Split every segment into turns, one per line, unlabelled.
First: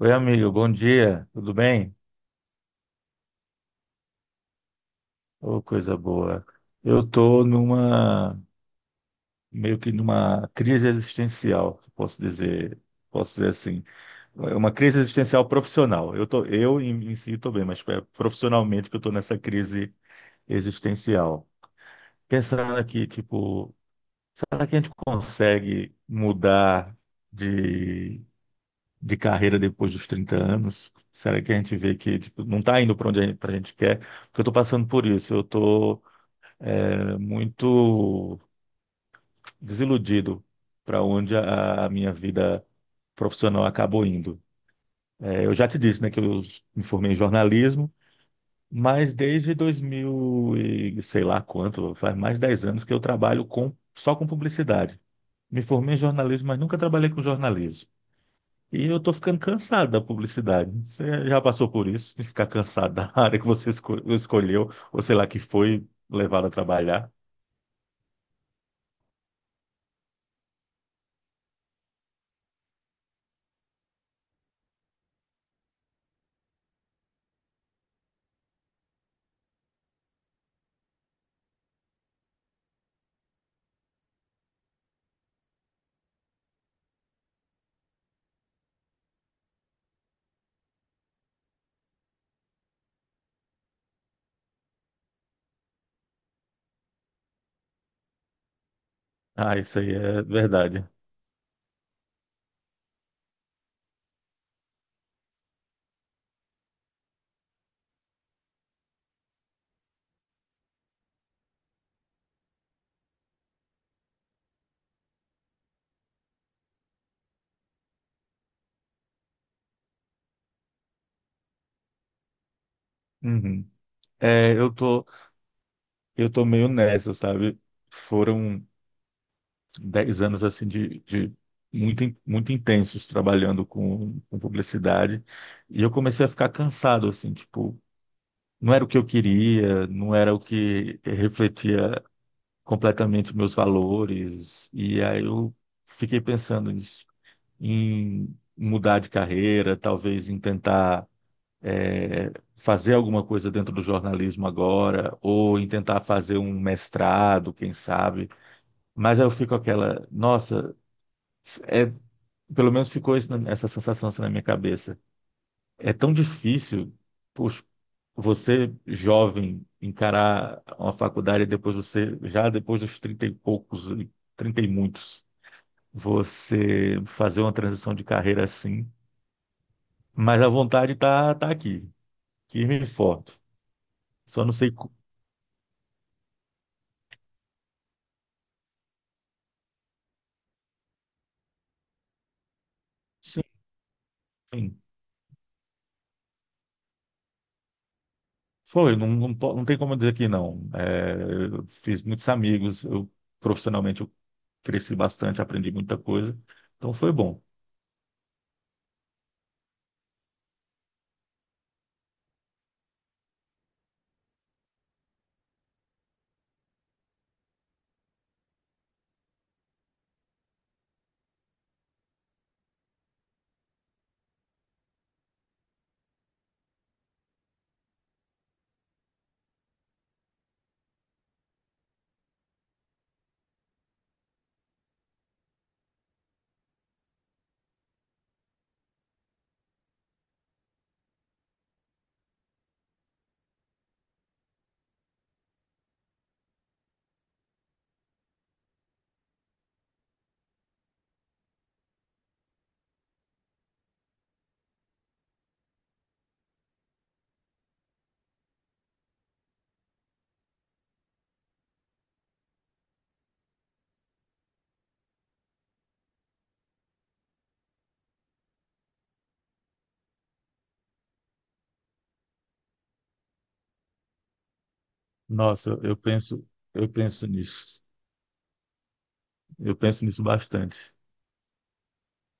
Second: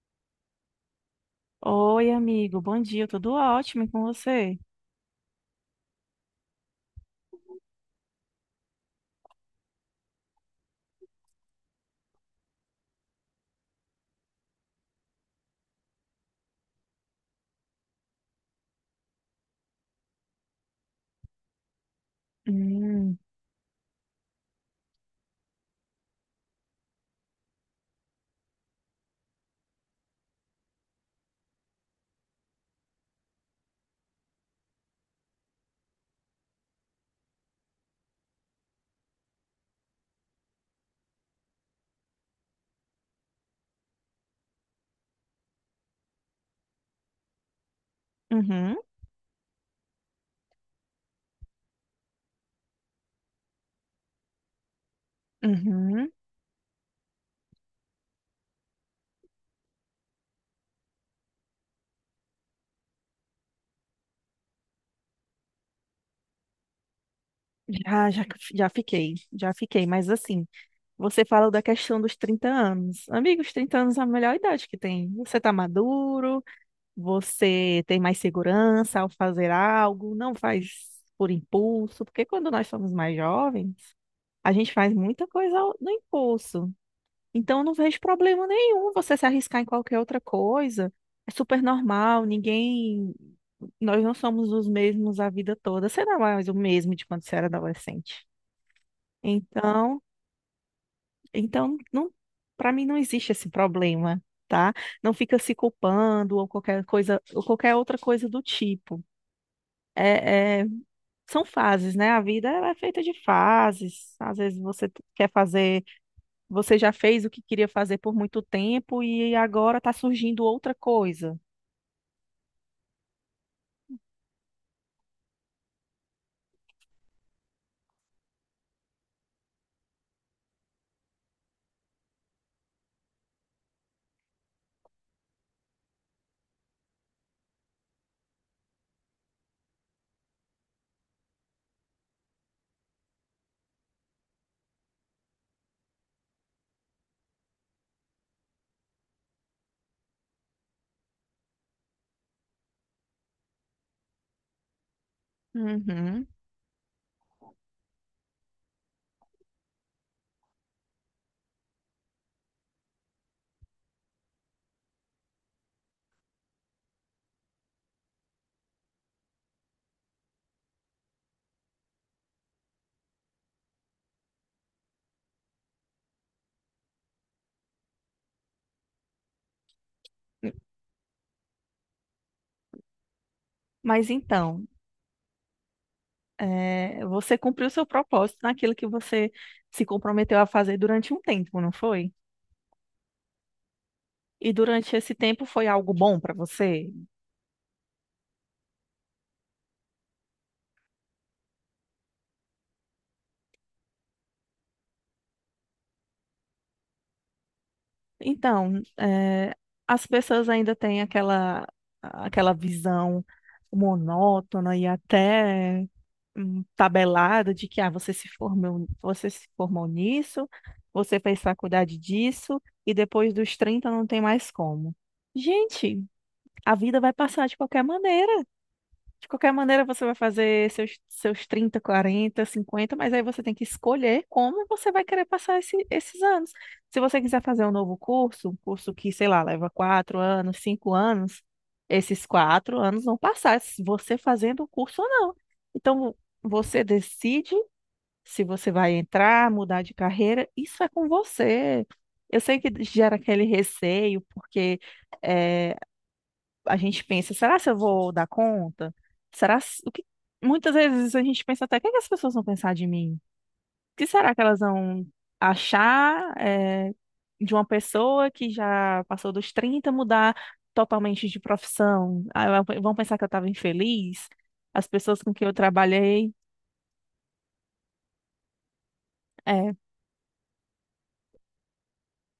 Oi, amigo, bom dia, tudo bem?
Oi, amigo, bom dia, tudo ótimo e com você?
Ô, coisa boa. Eu tô numa, meio que numa crise existencial, posso dizer assim. Uma crise existencial profissional. Eu tô, eu em, em si estou bem, mas é profissionalmente que eu estou nessa crise existencial. Pensando aqui,
Hum,
tipo, será que a gente consegue mudar de de carreira depois dos 30 anos? Será que a gente vê que tipo, não está indo para onde a gente, pra gente quer? Porque eu estou passando por isso. Eu estou muito desiludido para onde a minha vida profissional acabou indo. É, eu já te disse, né, que eu me formei em jornalismo,
uhum,
mas desde 2000 e sei lá quanto, faz mais de 10 anos que eu trabalho com, só com publicidade. Me formei em
uhum.
jornalismo, mas nunca trabalhei com jornalismo. E eu tô ficando cansado da publicidade. Você já passou por isso, de ficar cansado da área que você escolheu, ou sei lá, que foi levado a trabalhar?
Já, já, já fiquei, mas assim, você fala da questão dos 30 anos, amigos. 30 anos é a melhor idade que tem. Você está maduro, você tem mais segurança ao fazer algo, não faz por impulso, porque quando nós somos mais jovens, a gente faz muita coisa no impulso. Então, eu não vejo problema nenhum você se arriscar em qualquer outra coisa. É super normal, ninguém. Nós não somos os mesmos a vida toda. Você não é mais o mesmo de quando você era adolescente.
Ah, isso aí
Então.
é verdade.
Então, não, para mim não existe esse problema, tá? Não fica se culpando ou qualquer coisa, ou qualquer outra coisa do tipo. É, é, são fases, né? A vida ela é feita de fases. Às vezes você quer fazer, você já fez o que queria fazer por muito tempo e agora está surgindo outra coisa.
Uhum. É, eu tô, eu tô meio nessa, sabe? Foram 10 anos, assim, de muito, muito intensos trabalhando com publicidade. E eu comecei a ficar cansado, assim, tipo, não era o que eu queria, não era o que refletia completamente os meus valores. E aí eu fiquei pensando nisso, em mudar de carreira, talvez em tentar é, fazer alguma coisa dentro do jornalismo agora, ou em tentar
Uhum.
fazer um mestrado, quem sabe. Mas aí eu fico aquela, nossa, é, pelo menos ficou isso essa sensação assim na minha cabeça. É tão difícil. Poxa, você jovem encarar uma faculdade e depois você já depois dos 30 e poucos, 30 e muitos, você fazer uma transição de carreira assim, mas a vontade tá aqui, firme e forte.
Mas
Só não
então,
sei
Você cumpriu seu propósito naquilo que você se comprometeu a fazer durante um tempo, não foi?
sim,
E
sim.
durante esse tempo foi algo bom para você?
Foi, não, não, não tem como dizer que não. É, eu fiz muitos amigos, eu profissionalmente eu cresci bastante, aprendi muita coisa, então foi bom.
Então, as pessoas ainda têm aquela visão monótona e até tabelada de que você se formou, nisso, você fez faculdade disso, e depois dos 30 não tem mais como. Gente, a vida vai passar de qualquer maneira. De qualquer maneira, você vai fazer seus 30, 40, 50 mas aí você tem que escolher como você vai querer passar esses anos. Se você quiser fazer um novo curso, um curso que, sei lá, leva 4 anos, 5 anos, esses 4 anos vão passar, se você fazendo o curso ou não. Então, você decide se você vai entrar, mudar de carreira, isso é com você. Eu sei que gera aquele receio, porque eh, a gente pensa, será se eu vou dar conta? Será se- o que muitas vezes a gente pensa até, o que é que as pessoas vão pensar de mim? O que será que elas vão achar de uma pessoa que já passou dos 30 mudar totalmente de profissão? Ah, Vão pensar que eu estava infeliz? As pessoas com quem eu
Nossa,
trabalhei,
eu penso nisso.
é,
Eu penso nisso bastante.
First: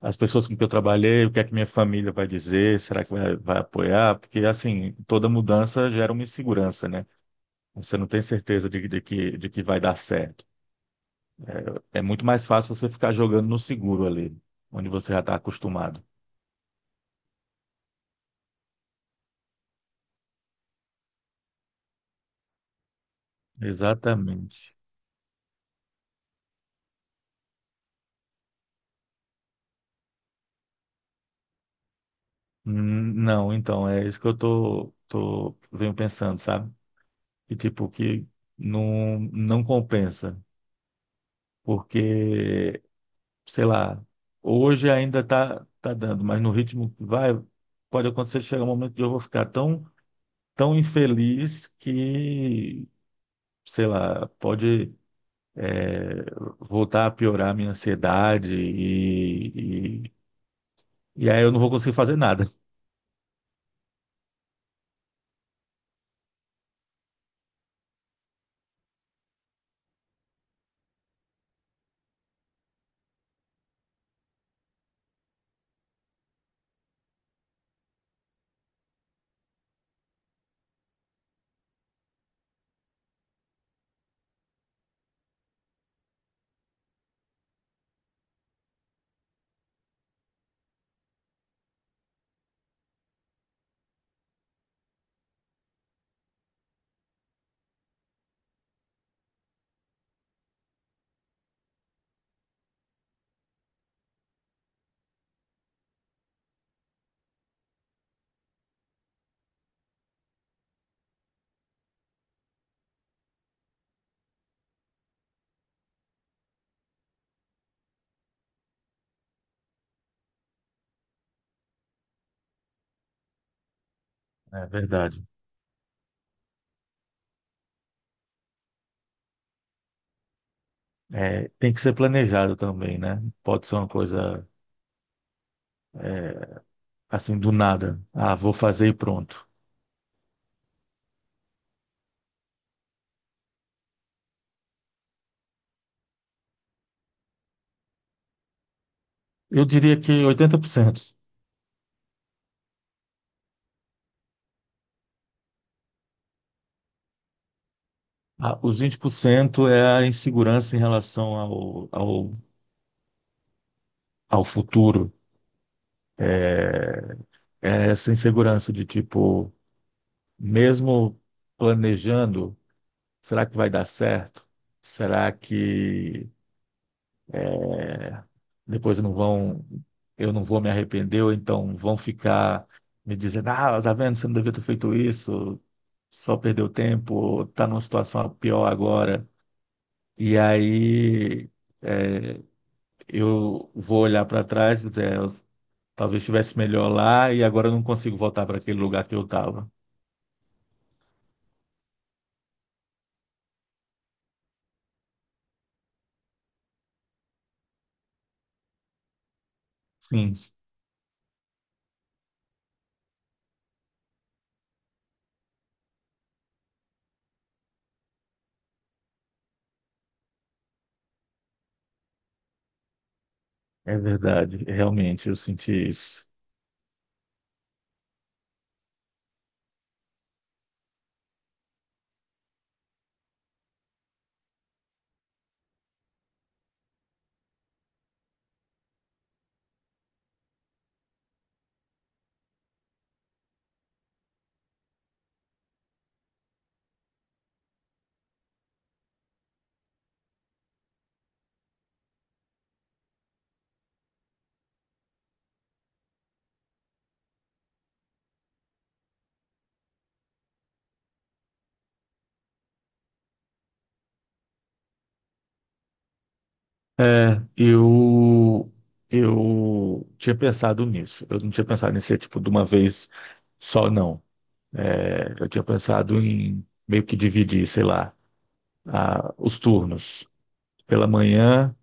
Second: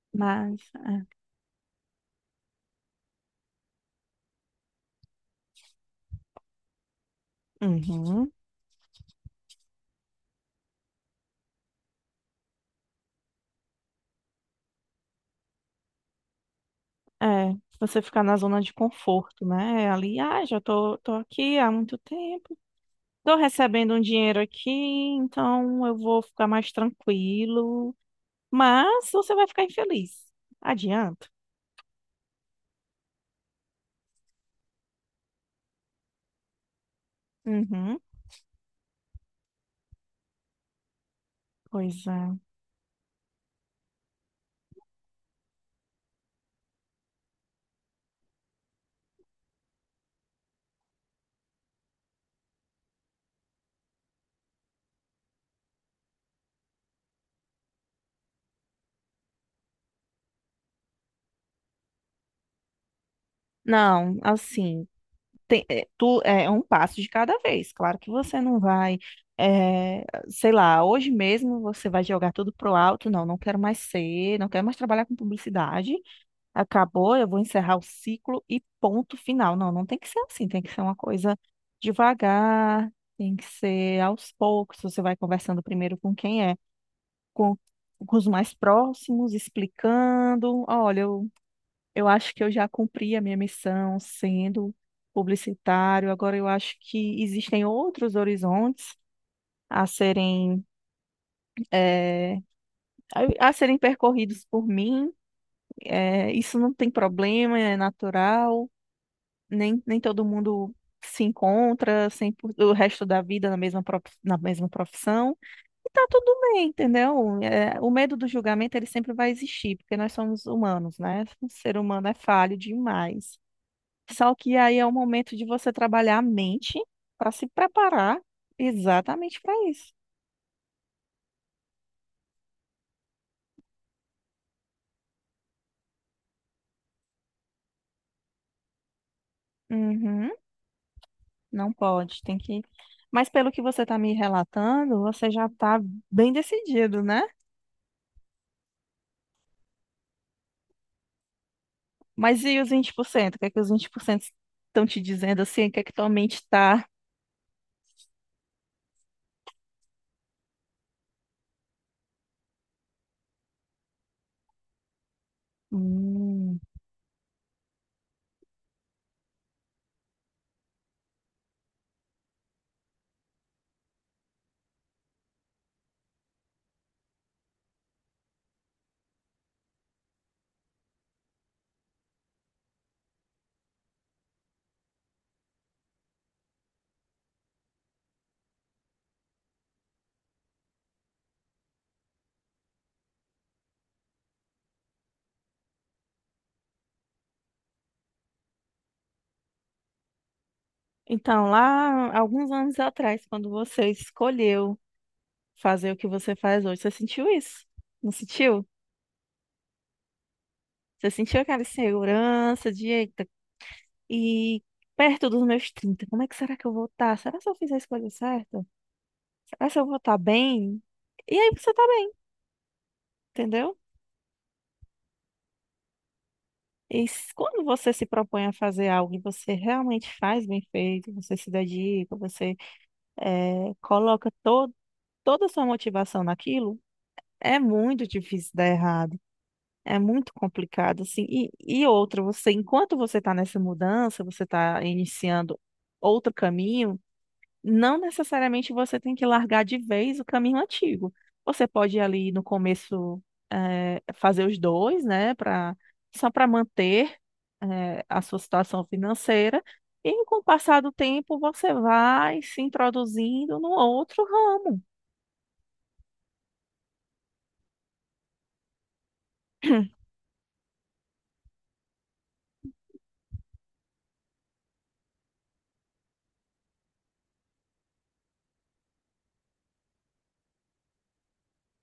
As pessoas com
mas
que eu trabalhei, o que é que minha família vai dizer, será que vai, vai apoiar? Porque, assim, toda mudança gera uma insegurança, né? Você não tem
uhum,
certeza de que, de que vai dar certo. É, é muito mais fácil você ficar jogando no seguro ali, onde você já está acostumado.
é, você ficar na zona de conforto, né? Ali, já tô aqui há muito tempo. Tô recebendo um dinheiro aqui,
Exatamente.
então eu vou ficar mais tranquilo. Mas você vai ficar infeliz. Adianto.
Não, então, é isso que venho pensando, sabe? E, tipo,
Uhum.
que não, não compensa,
Pois é.
porque sei lá, hoje ainda tá dando, mas no ritmo que vai, pode acontecer de chegar um momento que eu vou ficar tão, tão infeliz que, sei lá, pode é, voltar a piorar a minha ansiedade e aí eu não vou conseguir fazer nada.
Não, assim, tu é um passo de cada vez. Claro que você não vai, é, sei lá, hoje mesmo você vai jogar tudo pro alto. Não, não quero mais trabalhar com publicidade. Acabou, eu vou encerrar o ciclo e ponto final. Não, não tem que ser assim, tem que ser uma coisa devagar, tem que ser aos poucos. Você vai conversando primeiro com, com os mais próximos, explicando: olha, eu acho que eu já cumpri a minha missão sendo publicitário, agora eu acho que existem outros horizontes a eh, serem percorridos por mim. Isso não tem problema, é natural. Nem todo mundo se encontra sem, o resto da vida na mesma profissão. E tá tudo bem, entendeu? É, o medo do julgamento ele sempre vai existir, porque nós somos humanos, né? O ser humano é falho demais. Só que
É
aí é o
verdade.
momento de você trabalhar a mente para se preparar exatamente para isso.
É, tem que ser planejado também, né? Pode ser uma coisa é, assim do nada. Ah, vou fazer e pronto.
Uhum, não pode, tem que. Mas pelo que você está me relatando, você já está bem decidido, né?
Eu diria que 80%.
Mas e os 20%? O que é que os 20% estão te dizendo assim? O que é que tua mente tá?
Ah, os 20% é a insegurança em relação ao futuro.
Hum.
É, é essa insegurança de tipo, mesmo planejando, será que vai dar certo? Será que é, depois não vão, eu não vou me arrepender, ou então vão ficar me dizendo, ah, tá vendo, você não devia ter feito isso, só perdeu tempo, tá numa situação pior agora. E aí é, eu vou olhar para trás e dizer, talvez estivesse melhor lá e agora eu não consigo voltar para aquele lugar que eu estava.
Então, lá, alguns anos atrás, quando você escolheu fazer o que você faz hoje, você sentiu isso? Não sentiu?
Sim,
Você sentiu aquela insegurança de, eita, e perto dos meus 30, como é que será que eu vou estar? Será que eu fiz a escolha certa? Será que eu vou estar bem? E aí você tá bem, entendeu?
é verdade. Realmente, eu senti isso.
E quando você se propõe a fazer algo e você realmente faz bem feito, você se dedica, você coloca to toda a sua motivação naquilo, é muito difícil dar errado. É muito complicado, assim. E outra, você, enquanto você está nessa mudança, você está iniciando outro caminho, não necessariamente você tem que largar de vez o caminho antigo. Você pode ali no começo, fazer os dois, né, para só para manter, a sua situação financeira. E com o passar do tempo, você vai se introduzindo no outro ramo.
É, eu, eu tinha pensado nisso. Eu não tinha pensado em ser tipo de uma vez só, não. É, eu tinha pensado em meio que dividir, sei lá, os turnos. Pela manhã,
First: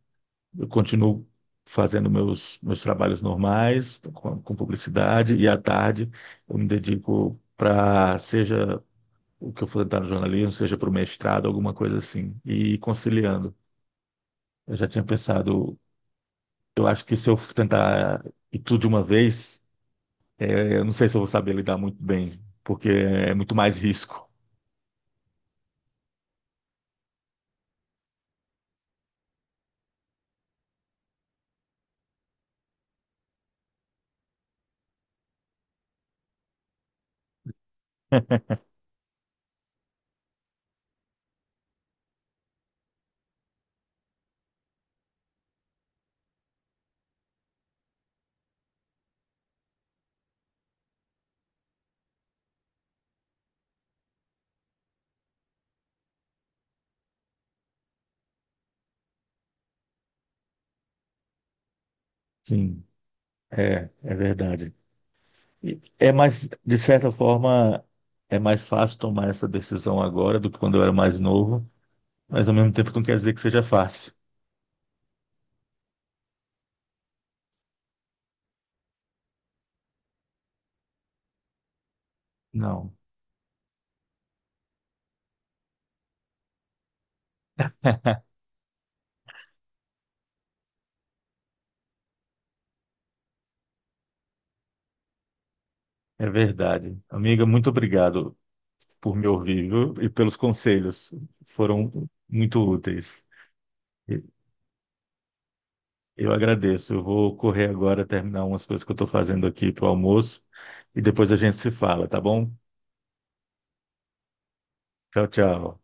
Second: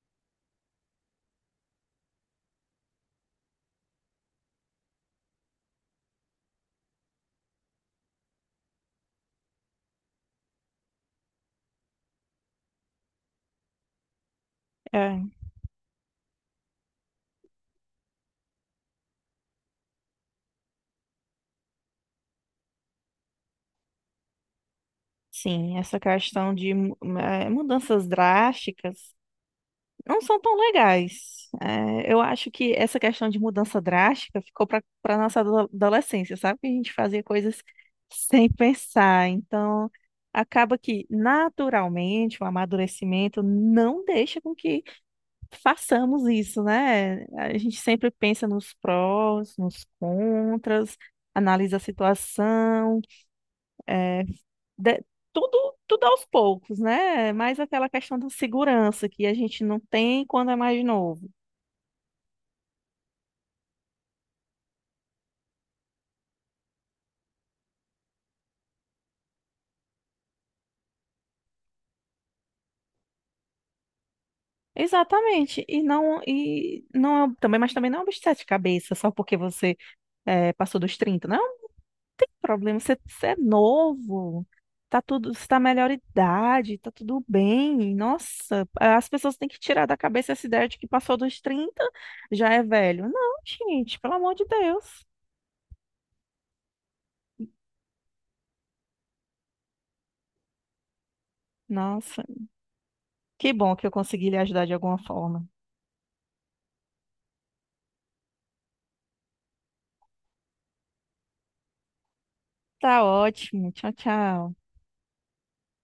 eu continuo fazendo meus trabalhos normais, com publicidade, e à tarde eu me dedico para, seja o que eu for tentar no jornalismo, seja para o mestrado, alguma coisa assim, e ir conciliando. Eu já tinha
É,
pensado, eu acho que se eu tentar ir tudo de uma vez, eu não sei se eu vou saber lidar muito bem, porque é muito mais risco.
sim, essa questão de mudanças drásticas não são tão legais. Eu acho que essa questão de mudança drástica ficou para nossa adolescência, sabe? Que a gente fazia coisas sem pensar. Então, acaba que naturalmente o amadurecimento não deixa com que façamos isso, né? A gente sempre pensa nos prós, nos contras, analisa a situação. de- tudo, tudo aos poucos, né? Mais aquela questão da segurança que a gente não tem quando é mais novo.
Sim, é, é verdade. E é mais, de certa forma, é mais fácil tomar essa decisão agora do que quando eu era mais novo, mas ao mesmo tempo não quer dizer que seja fácil.
Exatamente. E não é também, mas também não é um bicho de sete cabeças, só porque você passou dos 30. Não é um problema.
Não,
Você é novo. Tá tudo, você tá melhor idade, tá tudo bem. Nossa, as pessoas têm que tirar da cabeça essa ideia de que passou dos 30 já é velho. Não, gente, pelo amor de Deus.
é verdade. Amiga, muito obrigado por me ouvir, viu? E pelos conselhos. Foram
Nossa,
muito úteis.
que bom que eu
E-
consegui lhe ajudar de alguma forma.
Eu agradeço. Eu vou correr agora, terminar umas coisas que eu estou fazendo aqui para o almoço e depois a gente se fala, tá bom?
Tá ótimo. Tchau, tchau.
Tchau, tchau.